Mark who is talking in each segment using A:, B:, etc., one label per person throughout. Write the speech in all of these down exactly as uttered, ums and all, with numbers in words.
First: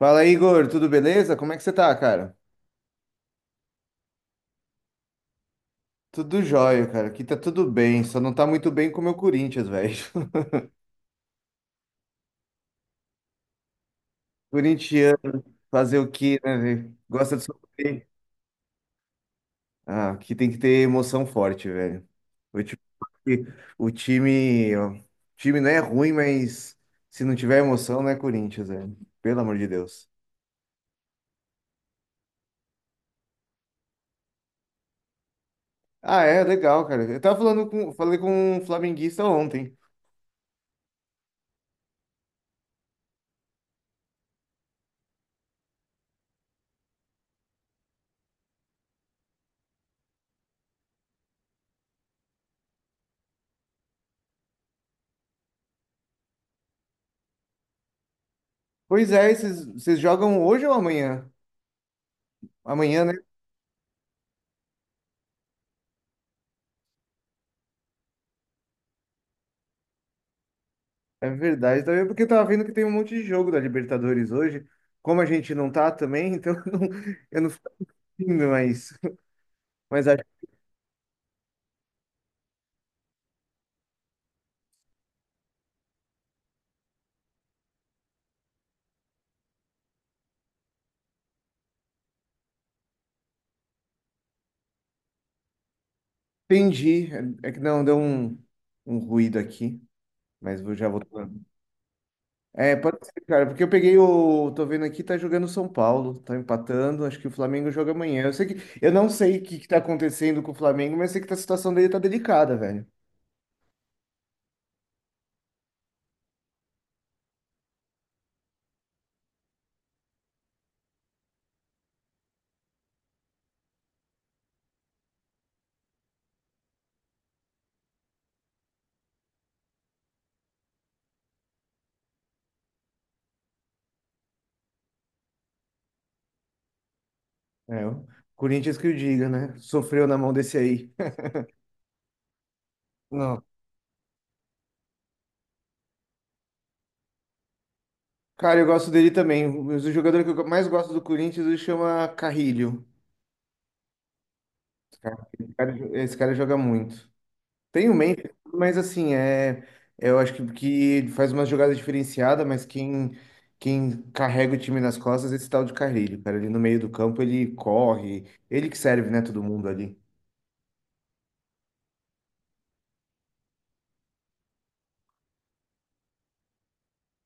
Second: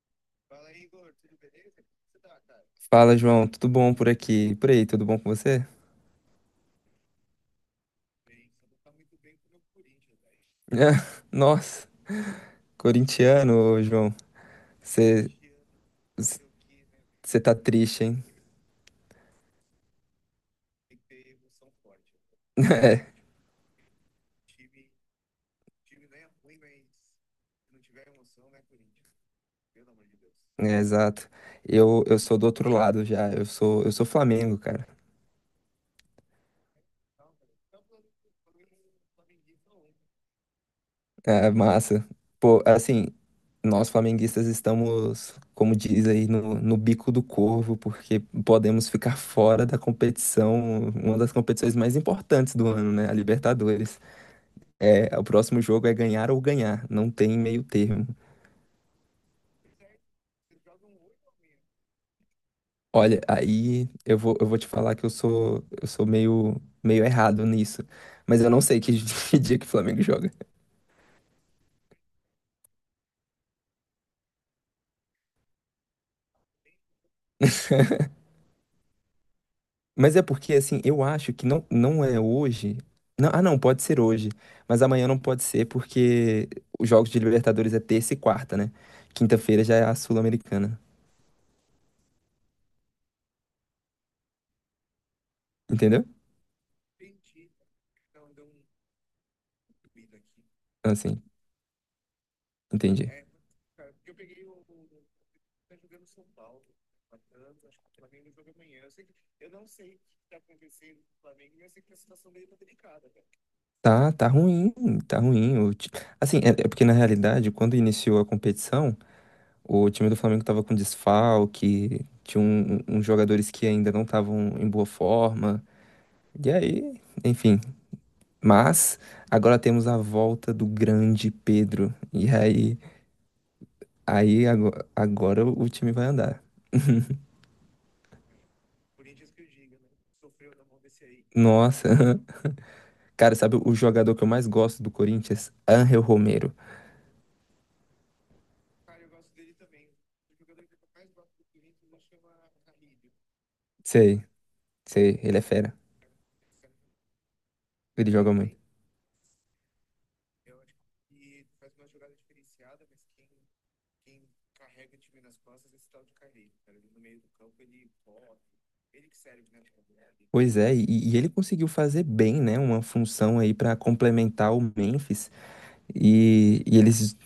A: Fala, Igor, tudo beleza? Como é que você tá, cara?
B: Fala, João. Tudo bom por aqui? Por aí, tudo bom com você?
A: Tudo jóia, cara. Aqui tá tudo bem, só não tá muito bem com o meu Corinthians, velho.
B: Nossa, corintiano, ô, João. Você
A: Corintiano, fazer o quê, né, velho? Gosta
B: você
A: de
B: tá triste,
A: sofrer.
B: hein?
A: Ah, aqui tem que ter emoção forte, velho. Eu te O time, ó, o time não é ruim, mas se não tiver emoção, não é Corinthians, velho. Pelo amor de Deus.
B: É, é, exato. Eu, eu sou do outro lado já. Eu sou eu sou Flamengo, cara.
A: Ah, é, legal, cara. Eu tava falando com, falei com um flamenguista ontem.
B: É, é massa. Pô, assim, nós flamenguistas estamos, como diz aí, no, no bico do corvo, porque podemos ficar fora da competição, uma das competições mais importantes do ano, né? A Libertadores. É, o próximo jogo é ganhar ou ganhar, não tem meio termo.
A: Pois é, vocês vocês jogam hoje ou amanhã? Amanhã, né?
B: Olha, aí eu vou, eu vou te falar que eu sou, eu sou meio, meio errado nisso, mas eu não sei que, que dia que o Flamengo joga.
A: É verdade, também porque eu tava vendo que tem um monte de jogo da Libertadores hoje. Como a gente não tá também, então eu não, eu não fico indo, mas, mas
B: Mas é
A: acho
B: porque, assim, eu acho que não, não é hoje. Não, ah, não, pode ser hoje, mas amanhã não pode ser porque os jogos de Libertadores é terça e quarta, né? Quinta-feira já é a Sul-Americana, entendeu?
A: que entendi. É que não, deu um, um ruído aqui, mas vou já
B: Então, assim,
A: voltando. É, pode
B: entendi.
A: ser, cara, porque eu peguei o. Tô vendo aqui, tá jogando o São Paulo, tá empatando. Acho que o Flamengo joga amanhã. Eu sei que. Eu não sei o que que tá acontecendo com o Flamengo, mas sei que a situação dele tá delicada, velho.
B: Tá, tá ruim, tá ruim. O ti- Assim, é, é porque na realidade, quando iniciou a competição, o time do Flamengo estava com desfalque, tinha um- um- uns jogadores que ainda não estavam em boa forma. E aí, enfim. Mas agora temos a volta do grande Pedro. E aí, aí ago- agora, o time vai andar.
A: É, o Corinthians que o diga, né? Sofreu na mão desse aí.
B: Nossa, cara,
A: Não.
B: sabe o jogador que eu mais gosto do Corinthians? Angel Romero.
A: Cara, eu gosto dele também. Mas o jogador que eu mais gosto do Corinthians ele chama Carrilho.
B: Sei, sei,
A: Cara,
B: ele é
A: Esse
B: fera.
A: cara, esse cara joga muito. Tem o
B: Ele
A: Memphis,
B: joga muito.
A: mas assim, é, eu acho que, que ele faz uma jogada diferenciada, mas quem, quem carrega o time nas costas é esse tal de Carrilho, cara. Ele no meio do campo, ele corre, ele que serve, né, todo mundo ali.
B: Pois é, e, e ele conseguiu fazer bem, né? Uma função aí para complementar o Memphis. E, e eles.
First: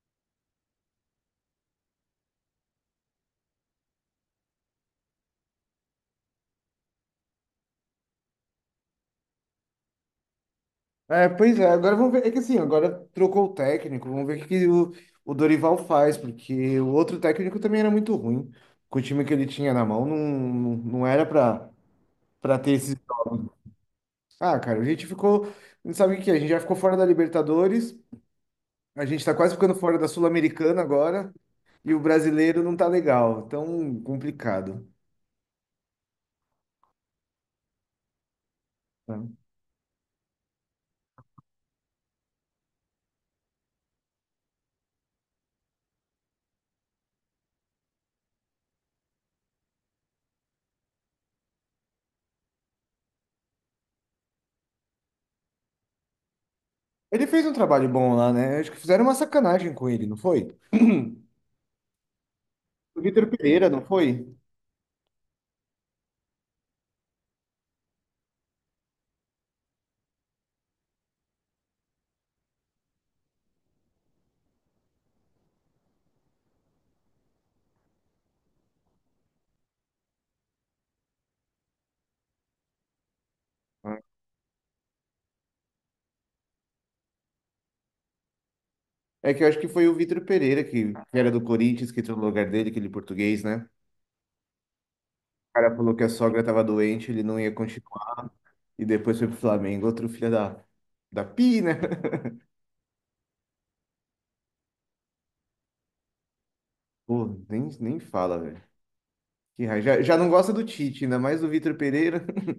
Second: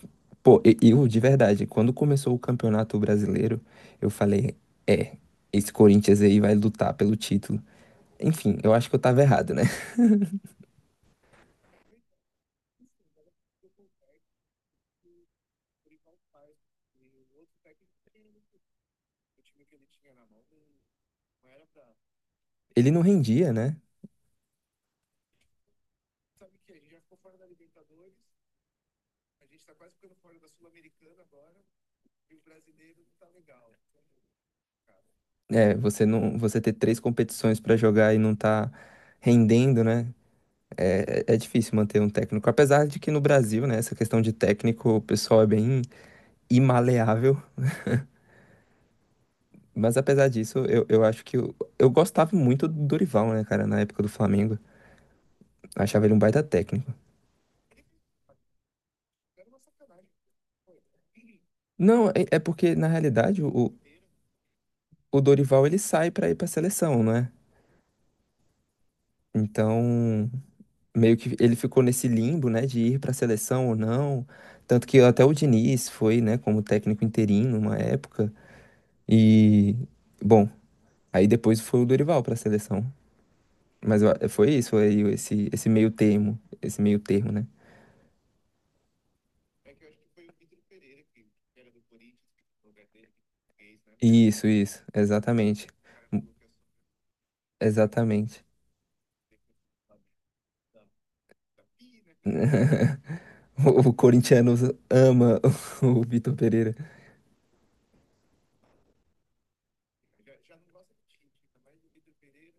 B: Pô, e- eu, de verdade, quando começou o Campeonato Brasileiro, eu falei: é, esse Corinthians aí vai lutar pelo título. Enfim, eu acho que eu tava errado, né?
A: É, pois é, agora vamos ver. É que assim, agora trocou o técnico, vamos ver o que que o, o Dorival faz, porque o outro técnico também era muito ruim. Com o time que ele tinha na mão, não, não não era pra, pra ter
B: Ele
A: esses
B: não
A: jogos.
B: rendia, né?
A: Ah, cara, a gente ficou. Não sabe o que que é? A gente já ficou fora da Libertadores, a gente tá quase ficando fora da Sul-Americana agora, e o brasileiro não tá legal, tão complicado.
B: É, você não, você ter três competições pra jogar e não tá
A: Né?
B: rendendo, né? É, é é difícil manter um técnico. Apesar de que no Brasil, né, essa questão de técnico, o pessoal é bem imaleável. Mas apesar disso, eu, eu acho que eu, eu gostava muito do Dorival, né, cara, na época do Flamengo. Eu achava ele um baita técnico.
A: Ele fez um trabalho bom lá, né? Acho que fizeram uma sacanagem com ele, não foi?
B: Não, é, é porque na
A: O Vitor
B: realidade
A: Pereira,
B: o,
A: não foi?
B: o Dorival ele sai pra ir pra seleção, não é? Então, meio que ele ficou nesse limbo, né, de ir pra seleção ou não. Tanto que até o Diniz foi, né, como técnico interino uma época. E, bom, aí depois foi o Dorival pra seleção. Mas eu a- foi isso, aí esse, esse meio termo, esse meio termo, né?
A: É que eu acho que foi o Vitor Pereira, que, que era do Corinthians, que entrou no lugar dele, aquele português, né? O
B: Isso, isso, exatamente.
A: cara falou que a sogra tava doente, ele não ia continuar.
B: Exatamente.
A: E depois foi pro Flamengo, outro filho da, da Pi, né?
B: O o corintiano ama o Vitor Pereira.
A: Pô, nem, nem fala, velho. Que raiva. Já, já não gosta do Tite, ainda mais do Vitor Pereira.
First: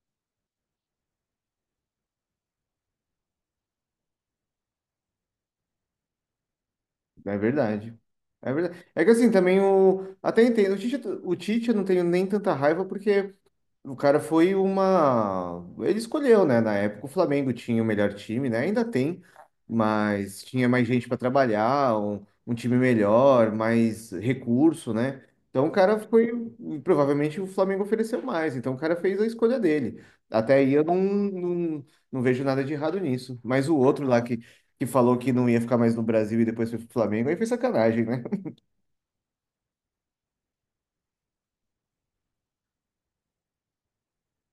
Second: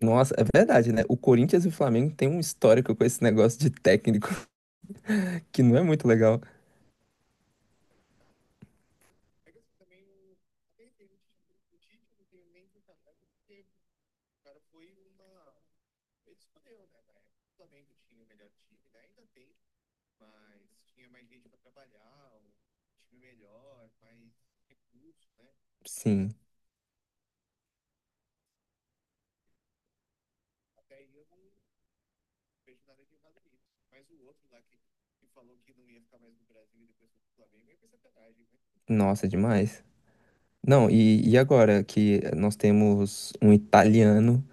B: Nossa, é verdade, né? O Corinthians e o Flamengo têm um histórico com esse negócio de técnico que não é muito legal.
A: É verdade. É verdade. É que assim, também o. Até entendo. O Tite, o Tite eu não tenho nem tanta raiva, porque O cara foi uma. Ele escolheu, né? Na época o Flamengo tinha o melhor time, né? Ainda tem, mas tinha mais gente para trabalhar, um, um time melhor, mais recurso, né? Então o cara foi.
B: Sim,
A: Provavelmente o Flamengo ofereceu mais, então o cara fez a escolha dele. Até aí eu não, não, não vejo nada de errado nisso. Mas o outro lá que, que falou que não ia ficar mais no Brasil e depois foi pro Flamengo, aí foi sacanagem, né?
B: nossa, é demais. Não, e, e agora que nós temos um italiano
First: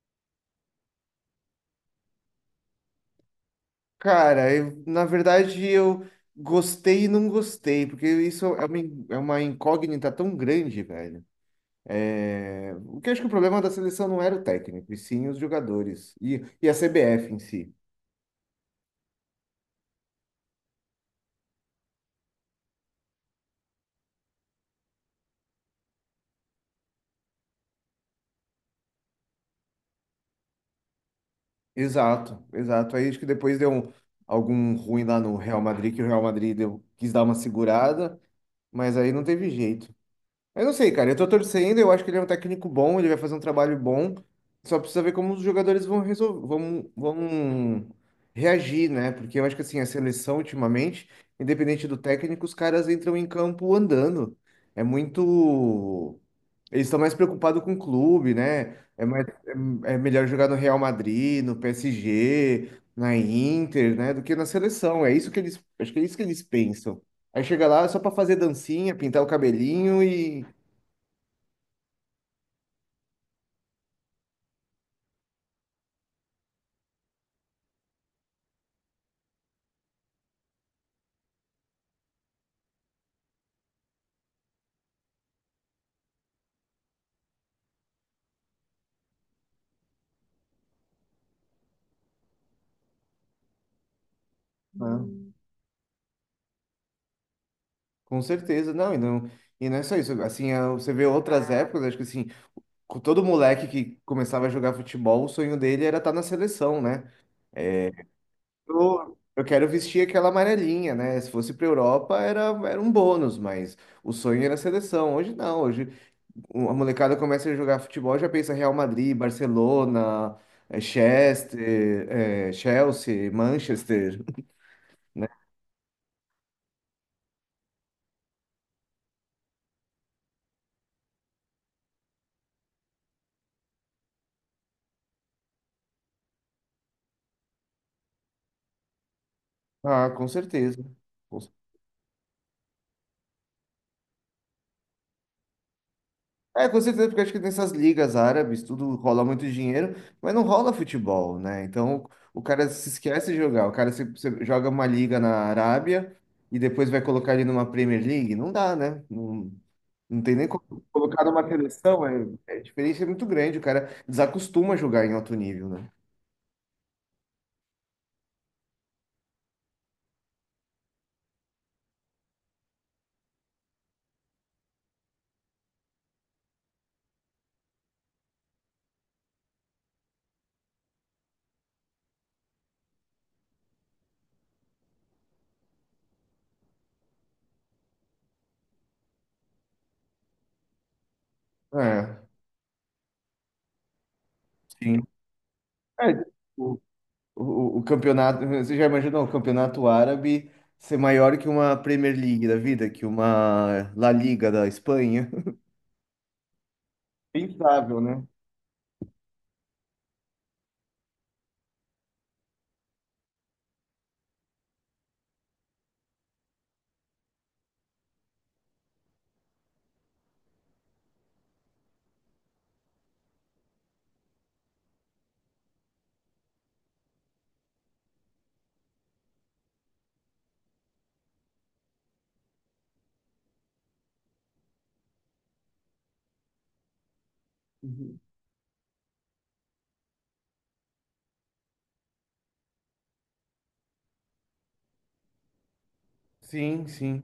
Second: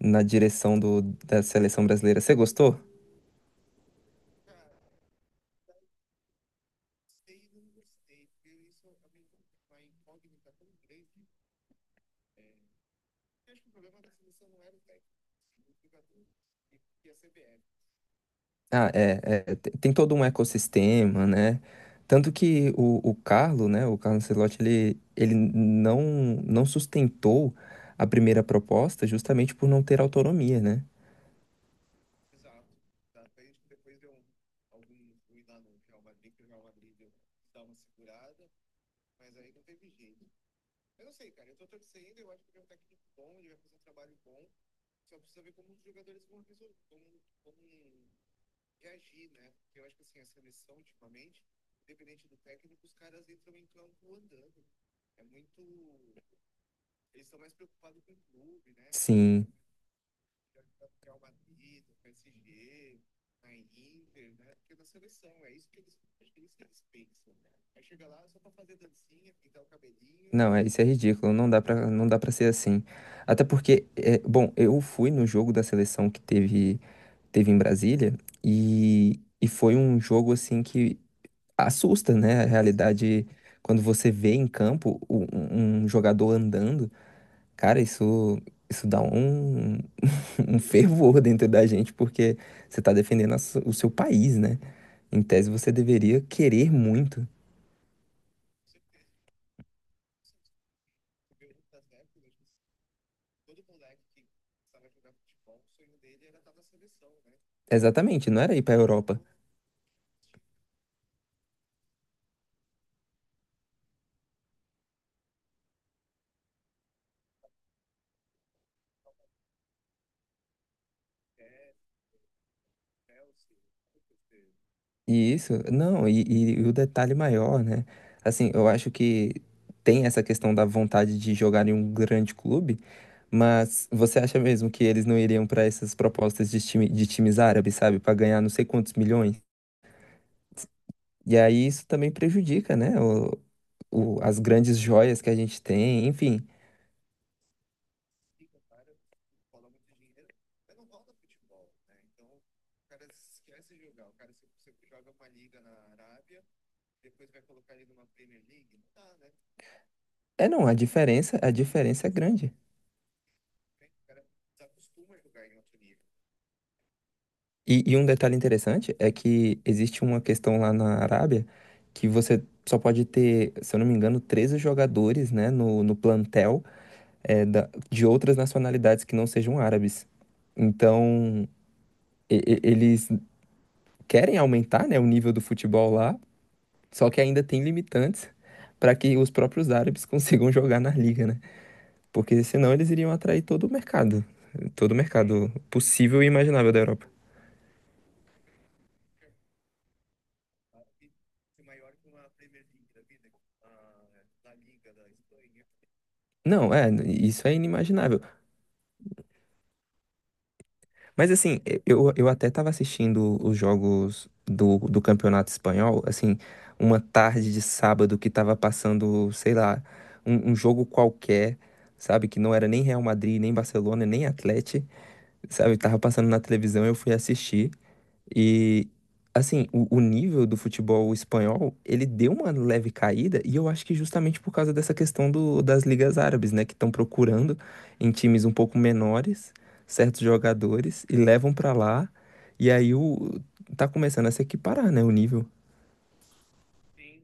B: na direção do, da seleção brasileira, você gostou?
A: Cara, eu- na verdade eu gostei e não gostei, porque isso é uma, in- é uma incógnita tão grande, velho. É, o que eu acho que o problema da seleção não era o técnico, e sim os jogadores e, e a C B F em si.
B: Ah, é, é, te- tem todo um ecossistema, né? Tanto que o, o Carlo, né, o Carlo Ancelotti, ele, ele não, não sustentou a primeira proposta justamente por não ter autonomia, né?
A: Exato, exato. Aí acho que depois deu um- algum ruim lá no Real Madrid, que o Real Madrid deu- quis dar uma segurada, mas aí não teve jeito. Eu não sei, cara. Eu tô torcendo, eu acho que ele é um técnico bom, ele vai fazer um trabalho bom. Só precisa ver como os jogadores vão resolver, vão, vão reagir, né? Porque eu acho que assim, a seleção ultimamente, independente do técnico, os caras entram em campo andando. É muito. Eles estão mais preocupados com o clube, né? É, mais,
B: Sim.
A: é, é melhor jogar no Real Madrid, no P S G, na Inter, né? Do que na seleção. É isso que eles. Acho que é isso que eles pensam. Aí chega lá só pra fazer dancinha, pintar o cabelinho e…
B: Não, é, isso é ridículo, não dá pra, não dá pra ser assim. Até porque, é, bom, eu fui no jogo da seleção que teve, teve em Brasília e, e foi um jogo assim que assusta, né? A realidade, quando você vê em campo o- um, um jogador andando, cara, isso, isso dá um, um fervor dentro da gente, porque você tá defendendo a su- o seu país, né?
A: Ah,
B: Em tese, você deveria querer muito.
A: com certeza, não, e não, e não é só isso, assim, a- você vê outras épocas, acho que assim, com todo moleque que começava a jogar futebol, o sonho dele era estar na seleção, né?
B: Exatamente, não era ir pra
A: Eu,
B: Europa.
A: eu quero vestir aquela amarelinha, né? Se fosse pra Europa era, era um bônus, mas o sonho era a seleção, hoje não, hoje o- a molecada começa a jogar futebol, já pensa Real Madrid, Barcelona, eh, Chester, eh, Chelsea, Manchester, né?
B: E isso, não, e, e- e o detalhe maior, né? Assim, eu acho que tem essa questão da vontade de jogar em um grande clube, mas você acha mesmo que eles não iriam para essas propostas de, time, de times árabes, sabe? Para ganhar não sei quantos milhões?
A: Ah, com certeza,
B: E
A: com.
B: aí isso também prejudica, né? O, o- as grandes joias que a gente tem, enfim.
A: É, com certeza, porque acho que nessas ligas árabes tudo rola muito dinheiro, mas não rola futebol, né? Então o cara se esquece de jogar. O cara se, se joga uma liga na Arábia e depois vai colocar ele numa Premier League. Não dá, né? Não, não tem nem
B: É, não, a
A: como colocar
B: diferença,
A: numa
B: a
A: seleção.
B: diferença é
A: É,
B: grande.
A: é, a diferença é muito grande. O cara desacostuma a jogar em alto nível, né?
B: E, e um detalhe interessante é que existe uma questão lá na Arábia que você só pode ter, se eu não me engano, treze jogadores, né, no, no plantel é, da- de outras nacionalidades que não sejam árabes. Então, e- e- eles querem aumentar, né, o nível do futebol lá, só que ainda tem limitantes para que os próprios árabes consigam jogar na liga, né?
A: É,
B: Porque senão eles iriam atrair todo o mercado, todo o
A: sim.
B: mercado possível
A: É,
B: e imaginável
A: o,
B: da Europa.
A: o, o campeonato, você já imaginou o campeonato árabe ser maior que uma Premier League da vida, que uma La Liga da Espanha?
B: Não, é, isso é
A: Pensável,
B: inimaginável.
A: né?
B: Mas assim, eu, eu até estava assistindo os jogos do, do Campeonato Espanhol, assim, uma tarde de sábado que estava passando, sei lá, um, um jogo qualquer, sabe? Que não era nem Real Madrid, nem Barcelona, nem Atlético, sabe? Tava passando na televisão, eu fui assistir. E assim, o, o nível do futebol espanhol, ele deu uma leve caída, e eu acho que justamente por causa dessa questão do, das ligas árabes, né, que estão procurando em times um pouco menores certos jogadores e levam pra lá, e aí o tá começando a se equiparar, né, o nível.
A: Sim, sim.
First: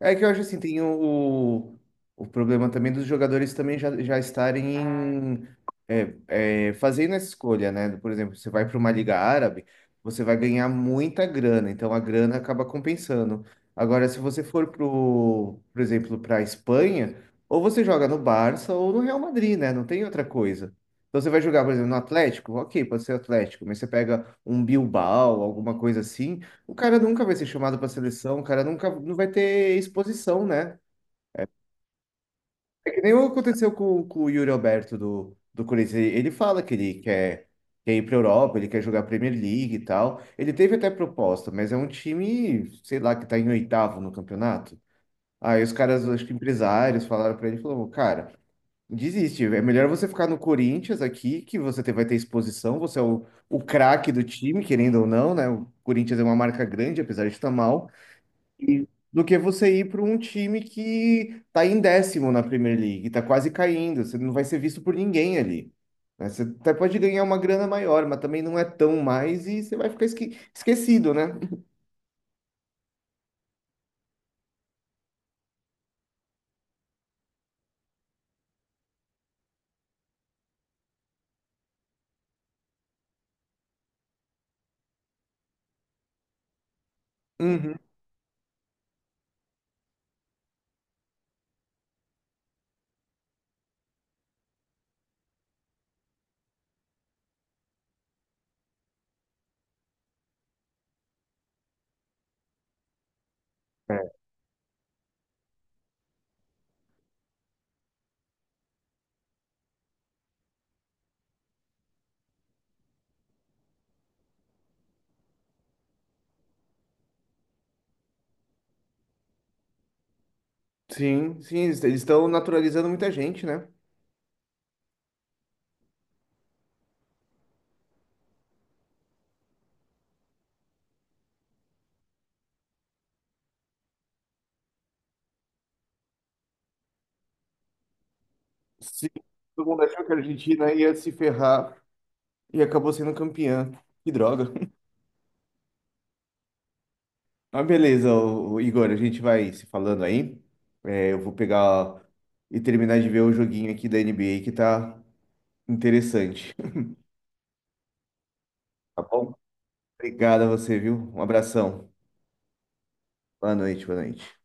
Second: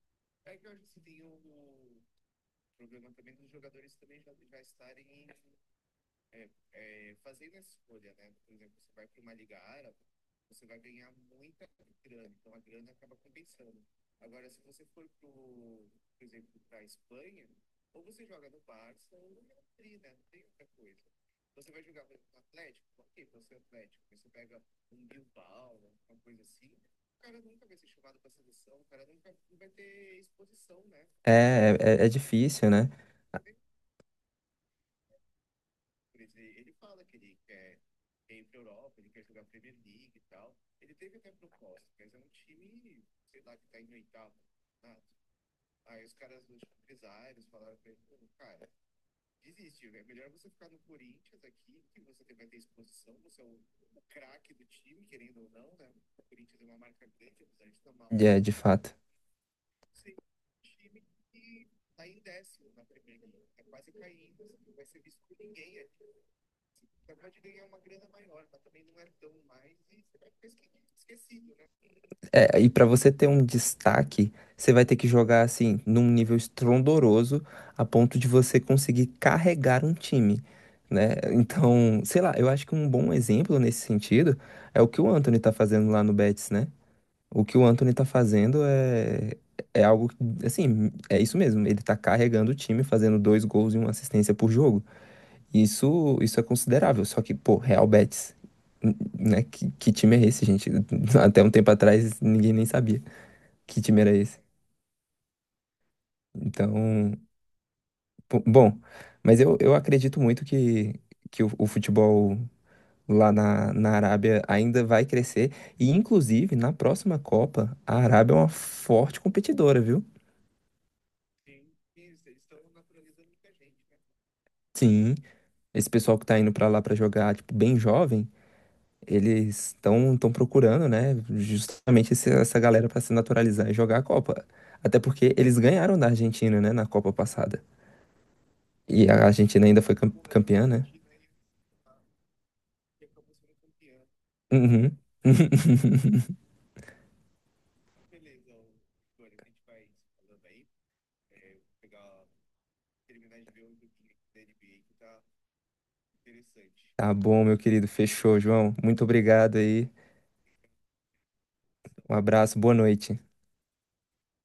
A: É que eu acho assim, tem o, o problema também dos jogadores também já, já estarem em- é, é, fazendo essa escolha, né? Por exemplo, você vai para uma liga árabe, você vai ganhar muita grana, então a grana acaba compensando. Agora, se você for pro, por exemplo, para a Espanha, ou você joga no Barça ou no Real Madrid, né? Não tem outra coisa. Então você vai jogar, por exemplo, no Atlético, ok, pode ser Atlético, mas você pega um Bilbao, alguma coisa assim. O cara nunca vai ser chamado para seleção, o cara nunca não vai ter exposição, né?
B: É, é, é difícil, né?
A: É que nem o que aconteceu com, com o Yuri Alberto do, do Corinthians. Ele, ele fala que ele quer, quer ir para Europa, ele quer jogar Premier League e tal. Ele teve até proposta, mas é um time, sei lá, que tá em oitavo no campeonato. Aí os caras, acho que empresários, falaram para ele, falou, cara, desiste, é melhor você ficar no Corinthians aqui, que você te- vai ter exposição, você é o, o craque do time, querendo ou não, né? O Corinthians é uma marca grande, apesar de estar mal.
B: É, de fato.
A: Do que você ir para um time que tá em décimo na Premier League, tá quase caindo, você não vai ser visto por ninguém ali. Né? Você até pode ganhar uma grana maior, mas também não é tão mais e você vai ficar esque- esquecido, né?
B: É, e para você ter um destaque, você vai ter que jogar assim num nível estrondoroso a ponto de você conseguir carregar um time, né? Então, sei lá, eu acho que um bom exemplo nesse sentido é o que o Anthony tá fazendo lá no Betis, né? O que o
A: Uhum.
B: Anthony tá fazendo é é algo que, assim, é isso mesmo, ele tá carregando o time, fazendo dois gols e uma assistência por jogo. Isso isso é considerável, só que, pô, Real Betis, n- né? Que, que time é esse, gente? Até um tempo atrás ninguém nem sabia que
A: É.
B: time era esse? Então, bo- bom, mas eu, eu acredito muito que, que o, o futebol lá na, na Arábia ainda vai crescer. E, inclusive, na próxima Copa, a Arábia é uma forte competidora, viu?
A: Sim, sim, eles eles estão naturalizando muita gente, né?
B: Sim, esse pessoal que tá indo pra lá pra jogar, tipo, bem jovem, eles estão estão procurando, né, justamente esse- essa galera pra se naturalizar e jogar a Copa. Até porque eles ganharam da Argentina, né, na Copa passada.
A: Sim,
B: E a Argentina
A: todo
B: ainda
A: mundo
B: foi
A: achou que
B: cam-
A: a
B: campeã,
A: Argentina
B: né?
A: ia se ferrar e acabou sendo campeã. Que droga.
B: Uhum.
A: Mas beleza, o, Igor, a gente vai se falando aí. É, eu vou pegar e terminar de ver o joguinho aqui da N B A que tá interessante.
B: Tá bom, meu querido. Fechou, João.
A: Tá
B: Muito
A: bom?
B: obrigado aí.
A: Obrigado a você, viu? Um abração.
B: Um abraço, boa noite.
A: Boa noite, boa noite.